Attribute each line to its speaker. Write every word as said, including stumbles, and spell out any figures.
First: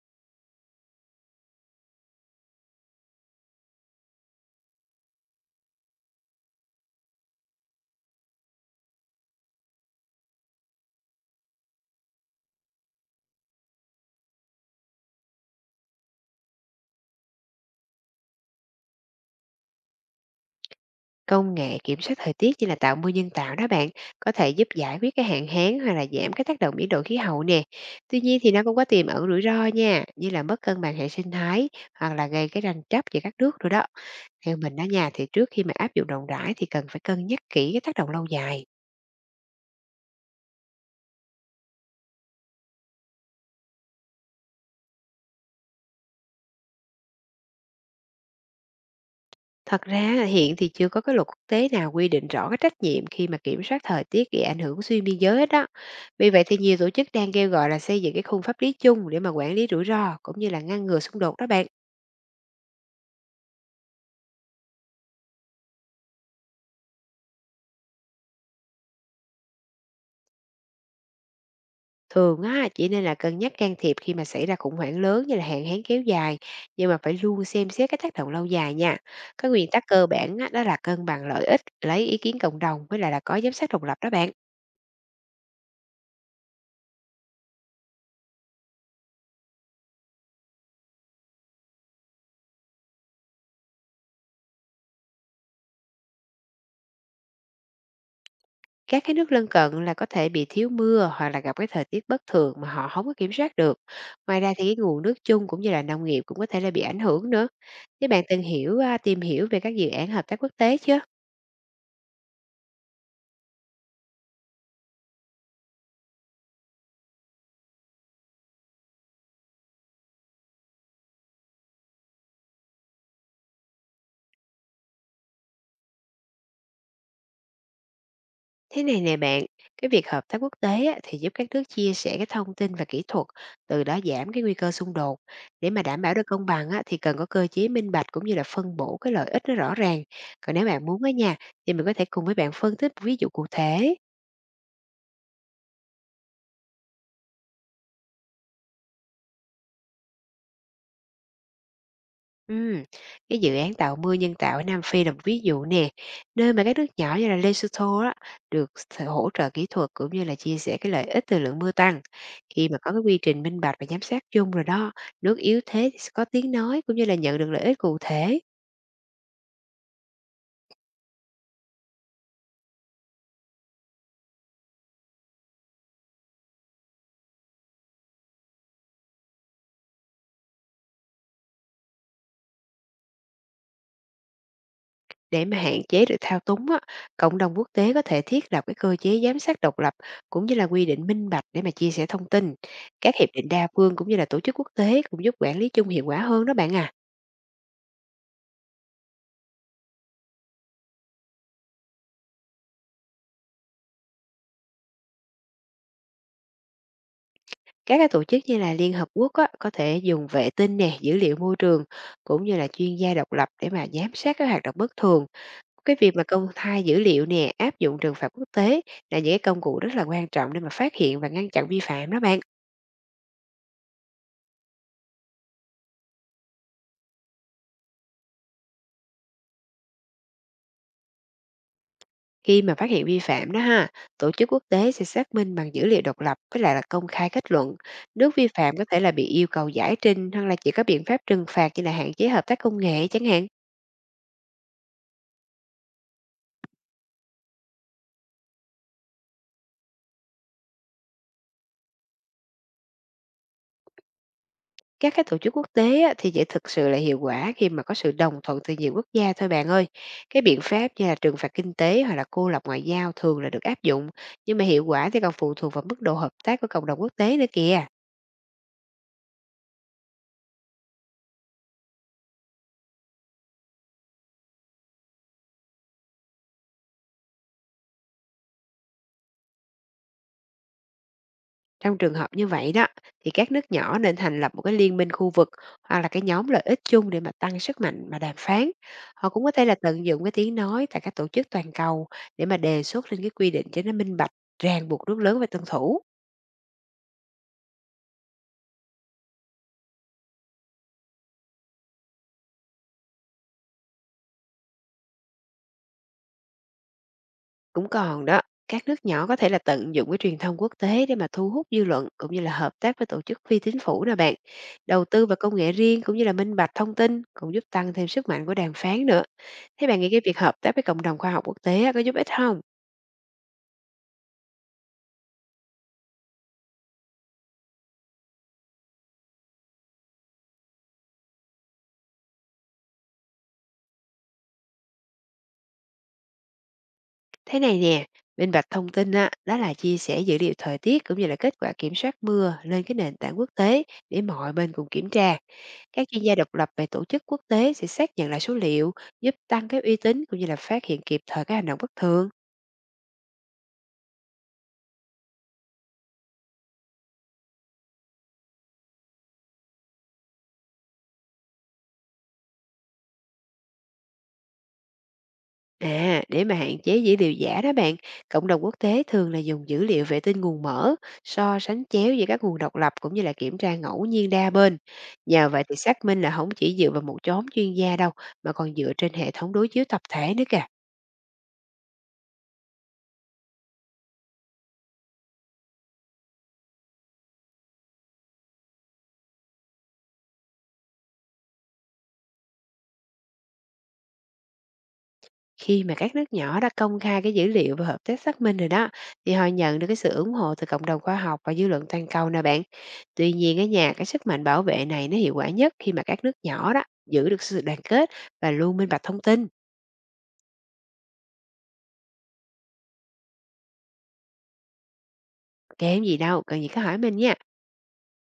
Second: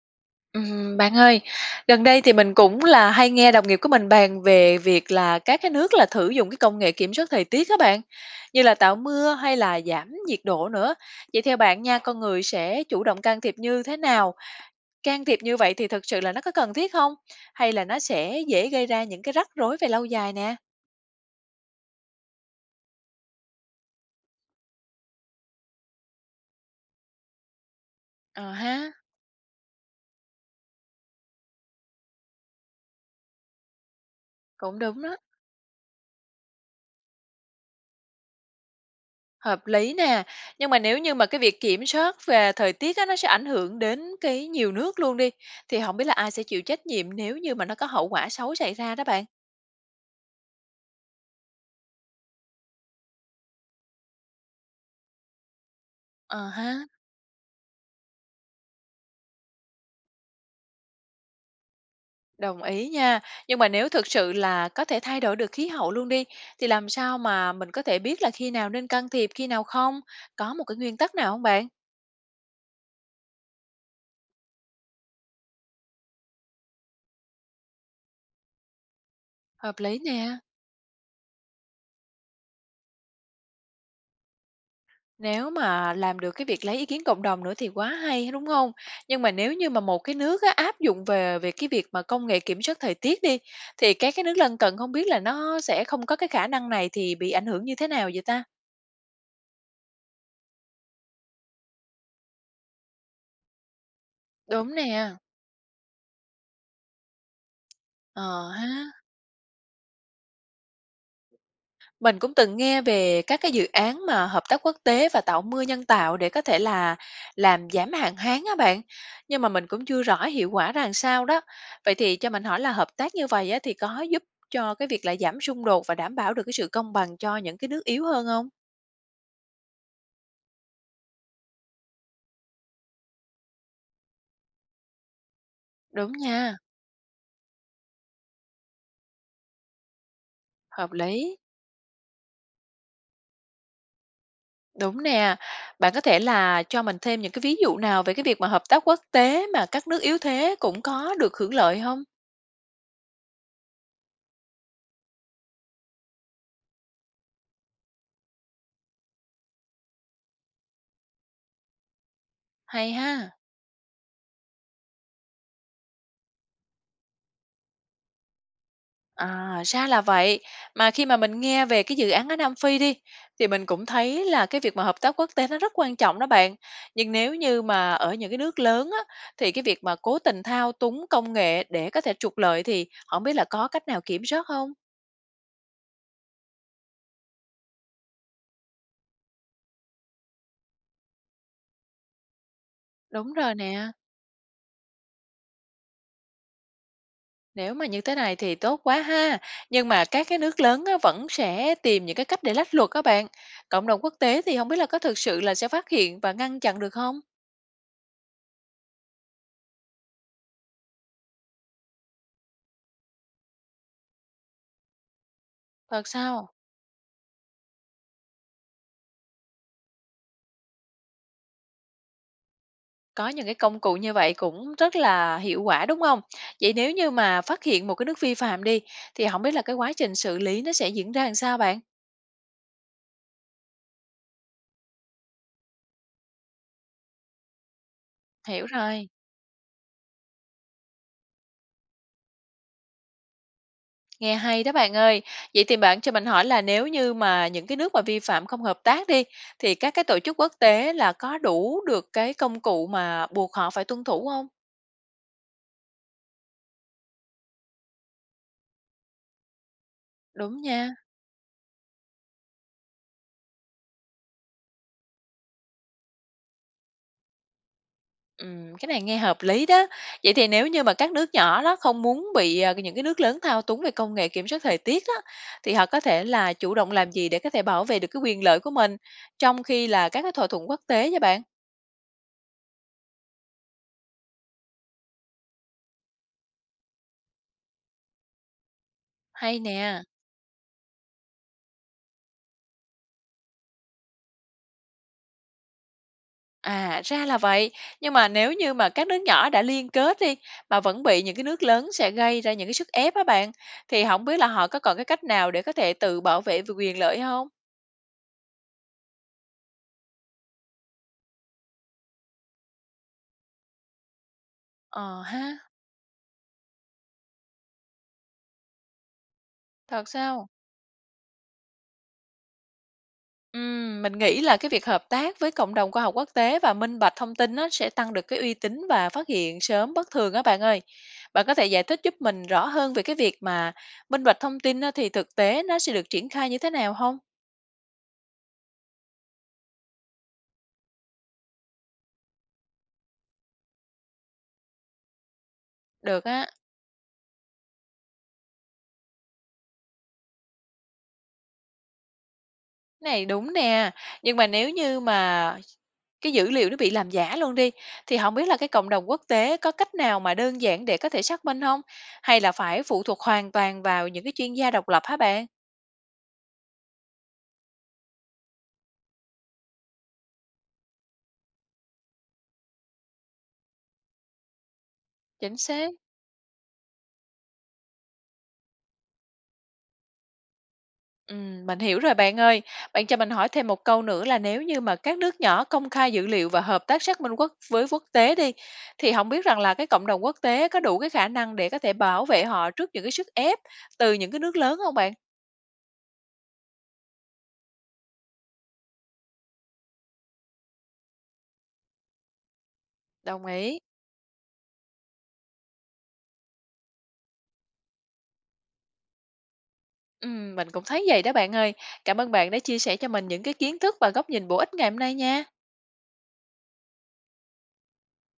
Speaker 1: Ừm, bạn ơi, gần đây thì mình cũng là hay nghe đồng nghiệp của mình bàn về việc là các cái nước là thử dụng cái công nghệ kiểm soát thời tiết các bạn, như là tạo mưa hay là giảm nhiệt độ nữa. Vậy theo bạn nha, con người sẽ chủ động can thiệp như thế nào? Can thiệp như vậy thì thực sự là nó có cần thiết không? Hay là nó sẽ dễ gây ra những cái rắc rối về lâu dài nè?
Speaker 2: Công nghệ kiểm soát thời tiết như là tạo mưa nhân tạo đó bạn, có thể giúp giải quyết cái hạn hán hoặc là giảm cái tác động biến đổi khí hậu nè. Tuy nhiên
Speaker 1: Ờ
Speaker 2: thì nó
Speaker 1: ha,
Speaker 2: cũng có tiềm ẩn rủi ro nha, như là mất cân bằng hệ sinh thái hoặc là gây cái tranh chấp giữa các nước rồi đó. Theo mình
Speaker 1: cũng
Speaker 2: đó
Speaker 1: đúng
Speaker 2: nha,
Speaker 1: đó.
Speaker 2: thì trước khi mà áp dụng rộng rãi thì cần phải cân nhắc kỹ cái tác động lâu dài.
Speaker 1: Hợp lý nè, nhưng mà nếu như mà cái việc kiểm soát về thời tiết á, nó sẽ ảnh hưởng đến cái nhiều nước luôn đi, thì không biết là ai sẽ chịu trách nhiệm nếu như mà nó có hậu quả xấu xảy ra đó bạn?
Speaker 2: Thật ra hiện thì chưa có cái luật quốc tế nào quy định rõ cái trách nhiệm khi mà kiểm soát thời tiết gây ảnh hưởng xuyên biên giới hết đó. Vì vậy
Speaker 1: Ờ
Speaker 2: thì nhiều
Speaker 1: ha,
Speaker 2: tổ chức đang kêu gọi là xây dựng cái khung pháp lý chung để mà quản lý rủi ro cũng như là ngăn ngừa xung đột đó bạn.
Speaker 1: đồng ý nha. Nhưng mà nếu thực sự là có thể thay đổi được khí hậu luôn đi, thì làm sao mà mình có thể biết là khi nào nên can thiệp, khi nào không? Có một cái nguyên tắc nào không bạn?
Speaker 2: Thường á, chỉ nên là cân nhắc can thiệp khi mà xảy ra khủng hoảng lớn như là hạn hán kéo dài, nhưng mà phải luôn xem xét cái tác động lâu dài nha. Cái nguyên
Speaker 1: Hợp
Speaker 2: tắc
Speaker 1: lý
Speaker 2: cơ
Speaker 1: nè.
Speaker 2: bản á, đó là cân bằng lợi ích, lấy ý kiến cộng đồng với lại là có giám sát độc lập đó bạn.
Speaker 1: Nếu mà làm được cái việc lấy ý kiến cộng đồng nữa thì quá hay, đúng không? Nhưng mà nếu như mà một cái nước á, áp dụng về về cái việc mà công nghệ kiểm soát thời tiết đi, thì các cái nước lân cận không biết là nó sẽ không có cái khả năng này thì bị ảnh hưởng như thế nào vậy ta?
Speaker 2: Các cái nước lân cận là có thể bị thiếu mưa hoặc là gặp cái thời tiết bất thường mà họ không có kiểm soát được. Ngoài ra thì
Speaker 1: Đúng
Speaker 2: cái nguồn
Speaker 1: nè,
Speaker 2: nước chung cũng như là nông nghiệp cũng có thể là bị ảnh hưởng nữa. Thế
Speaker 1: ờ
Speaker 2: bạn từng hiểu,
Speaker 1: ha.
Speaker 2: à, tìm hiểu về các dự án hợp tác quốc tế chưa?
Speaker 1: Mình cũng từng nghe về các cái dự án mà hợp tác quốc tế và tạo mưa nhân tạo để có thể là làm giảm hạn hán á bạn. Nhưng mà mình cũng chưa rõ hiệu quả ra làm sao đó. Vậy thì cho mình hỏi là hợp tác như vậy á, thì có giúp cho cái việc là giảm xung đột và đảm bảo được cái sự công bằng cho những cái nước yếu hơn không?
Speaker 2: Thế này nè bạn, cái việc hợp tác quốc tế á, thì giúp các nước chia sẻ cái thông tin và kỹ thuật, từ đó giảm cái nguy cơ xung đột. Để mà đảm
Speaker 1: Đúng
Speaker 2: bảo được công
Speaker 1: nha,
Speaker 2: bằng á, thì cần có cơ chế minh bạch cũng như là phân bổ cái lợi ích nó rõ ràng. Còn nếu bạn
Speaker 1: hợp
Speaker 2: muốn á
Speaker 1: lý.
Speaker 2: nha, thì mình có thể cùng với bạn phân tích ví dụ cụ thể.
Speaker 1: Đúng nè. Bạn có thể là cho mình thêm những cái ví dụ nào về cái việc mà hợp tác quốc tế mà các nước yếu thế cũng có được hưởng lợi không?
Speaker 2: Ừm, cái dự án tạo mưa nhân tạo ở Nam Phi là một ví dụ nè, nơi mà các nước nhỏ như là Lesotho á, được s- hỗ trợ kỹ thuật cũng như là chia sẻ cái lợi ích từ lượng mưa tăng. Khi mà có
Speaker 1: Hay
Speaker 2: cái quy
Speaker 1: ha.
Speaker 2: trình minh bạch và giám sát chung rồi đó, nước yếu thế thì sẽ có tiếng nói cũng như là nhận được lợi ích cụ thể.
Speaker 1: À, ra là vậy. Mà khi mà mình nghe về cái dự án ở Nam Phi đi, thì mình cũng thấy là cái việc mà hợp tác quốc tế nó rất quan trọng đó bạn. Nhưng nếu như mà ở những cái nước lớn á, thì cái việc mà cố tình thao túng công nghệ để có thể trục lợi thì không biết là có cách nào kiểm soát không?
Speaker 2: Để mà hạn chế được thao túng á, cộng đồng quốc tế có thể thiết lập cái cơ chế giám sát độc lập cũng như là quy định minh bạch để mà chia sẻ thông tin. Các hiệp
Speaker 1: Đúng
Speaker 2: định
Speaker 1: rồi
Speaker 2: đa
Speaker 1: nè.
Speaker 2: phương cũng như là tổ chức quốc tế cũng giúp quản lý chung hiệu quả hơn đó bạn à.
Speaker 1: Nếu mà như thế này thì tốt quá ha. Nhưng mà các cái nước lớn á, vẫn sẽ tìm những cái cách để lách luật các bạn. Cộng đồng quốc tế thì không biết là có thực sự là sẽ phát hiện và ngăn chặn được không?
Speaker 2: Các cái tổ chức như là Liên Hợp Quốc á, có thể dùng vệ tinh nè, dữ liệu môi trường cũng như là chuyên gia độc lập để mà giám sát các hoạt động bất thường. Cái
Speaker 1: Thật
Speaker 2: việc mà
Speaker 1: sao?
Speaker 2: công khai dữ liệu nè, áp dụng trừng phạt quốc tế là những cái công cụ rất là quan trọng để mà phát hiện và ngăn chặn vi phạm đó bạn.
Speaker 1: Có những cái công cụ như vậy cũng rất là hiệu quả, đúng không? Vậy nếu như mà phát hiện một cái nước vi phạm đi, thì không biết là cái quá trình xử lý nó sẽ diễn ra làm sao bạn?
Speaker 2: Khi mà phát hiện vi phạm đó ha, tổ chức quốc tế sẽ xác minh bằng dữ liệu độc lập với lại là công khai kết luận. Nước vi
Speaker 1: Hiểu
Speaker 2: phạm có thể
Speaker 1: rồi,
Speaker 2: là bị yêu cầu giải trình hoặc là chỉ có biện pháp trừng phạt như là hạn chế hợp tác công nghệ chẳng hạn.
Speaker 1: nghe hay đó bạn ơi. Vậy thì bạn cho mình hỏi là nếu như mà những cái nước mà vi phạm không hợp tác đi, thì các cái tổ chức quốc tế là có đủ được cái công cụ mà buộc họ phải tuân thủ không?
Speaker 2: Các cái tổ chức quốc tế á, thì chỉ thực sự là hiệu quả khi mà có sự đồng thuận từ nhiều quốc gia thôi bạn ơi. Cái biện
Speaker 1: Đúng
Speaker 2: pháp
Speaker 1: nha.
Speaker 2: như là trừng phạt kinh tế hoặc là cô lập ngoại giao thường là được áp dụng, nhưng mà hiệu quả thì còn phụ thuộc vào mức độ hợp tác của cộng đồng quốc tế nữa kìa.
Speaker 1: Ừm, cái này nghe hợp lý đó. Vậy thì nếu như mà các nước nhỏ đó không muốn bị, à, những cái nước lớn thao túng về công nghệ kiểm soát thời tiết đó, thì họ có thể là chủ động làm gì để có thể bảo vệ được cái quyền lợi của mình trong khi là các cái thỏa thuận quốc tế nha bạn?
Speaker 2: Trong trường hợp như vậy đó, thì các nước nhỏ nên thành lập một cái liên minh khu vực hoặc là cái nhóm lợi ích chung để mà tăng sức mạnh mà đàm phán. Họ cũng có
Speaker 1: Hay
Speaker 2: thể là
Speaker 1: nè.
Speaker 2: tận dụng cái tiếng nói tại các tổ chức toàn cầu để mà đề xuất lên cái quy định cho nó minh bạch, ràng buộc nước lớn phải tuân thủ.
Speaker 1: À, ra là vậy. Nhưng mà nếu như mà các nước nhỏ đã liên kết đi mà vẫn bị những cái nước lớn sẽ gây ra những cái sức ép á bạn, thì không biết là họ có còn cái cách nào để có thể tự bảo vệ về quyền lợi không?
Speaker 2: Cũng còn đó, các nước nhỏ có thể là tận dụng cái truyền thông quốc tế để mà thu hút dư luận cũng như là hợp tác với tổ chức phi chính phủ nè bạn. Đầu
Speaker 1: Ờ
Speaker 2: tư vào
Speaker 1: ha,
Speaker 2: công nghệ riêng cũng như là minh bạch thông tin cũng giúp tăng thêm sức mạnh của đàm phán nữa. Thế bạn
Speaker 1: thật
Speaker 2: nghĩ cái việc
Speaker 1: sao?
Speaker 2: hợp tác với cộng đồng khoa học quốc tế á, có giúp ích không?
Speaker 1: Ừm, mình nghĩ là cái việc hợp tác với cộng đồng khoa học quốc tế và minh bạch thông tin nó sẽ tăng được cái uy tín và phát hiện sớm bất thường á bạn ơi. Bạn có thể giải thích giúp mình rõ hơn về cái việc mà minh bạch thông tin á, thì thực tế nó sẽ được triển khai như thế nào không?
Speaker 2: Thế này nè, minh bạch thông tin á, đó là chia sẻ dữ liệu thời tiết cũng như là kết quả kiểm soát mưa lên cái nền tảng quốc tế để mọi bên cùng kiểm tra. Các chuyên
Speaker 1: Được
Speaker 2: gia
Speaker 1: á,
Speaker 2: độc lập về tổ chức quốc tế sẽ xác nhận lại số liệu, giúp tăng cái uy tín cũng như là phát hiện kịp thời các hành động bất thường.
Speaker 1: cái này đúng nè. Nhưng mà nếu như mà cái dữ liệu nó bị làm giả luôn đi thì không biết là cái cộng đồng quốc tế có cách nào mà đơn giản để có thể xác minh không? Hay là phải phụ thuộc hoàn toàn vào những cái chuyên gia độc lập hả bạn?
Speaker 2: À, để mà hạn chế dữ liệu giả đó bạn, cộng đồng quốc tế thường là dùng dữ liệu vệ tinh nguồn mở, so sánh chéo giữa các nguồn độc lập cũng như là kiểm tra ngẫu nhiên đa bên. Nhờ
Speaker 1: Chính
Speaker 2: vậy thì
Speaker 1: xác.
Speaker 2: xác minh là không chỉ dựa vào một nhóm chuyên gia đâu, mà còn dựa trên hệ thống đối chiếu tập thể nữa kìa.
Speaker 1: Ừm, mình hiểu rồi bạn ơi. Bạn cho mình hỏi thêm một câu nữa là nếu như mà các nước nhỏ công khai dữ liệu và hợp tác xác minh quốc với quốc tế đi, thì không biết rằng là cái cộng đồng quốc tế có đủ cái khả năng để có thể bảo vệ họ trước những cái sức ép từ những cái nước lớn không bạn?
Speaker 2: Khi mà các nước nhỏ đã công khai cái dữ liệu và hợp tác xác minh rồi đó, thì họ nhận được cái sự ủng hộ từ cộng đồng khoa học và dư luận toàn cầu nè bạn. Tuy
Speaker 1: Đồng
Speaker 2: nhiên ở
Speaker 1: ý.
Speaker 2: nhà, cái sức mạnh bảo vệ này nó hiệu quả nhất khi mà các nước nhỏ đó giữ được sự đoàn kết và luôn minh bạch thông tin.
Speaker 1: Ừm, mình cũng thấy vậy đó bạn ơi. Cảm ơn bạn đã chia sẻ cho mình những cái kiến thức và góc nhìn bổ ích ngày hôm nay nha.
Speaker 2: Kém gì đâu, cần gì cứ hỏi mình nha.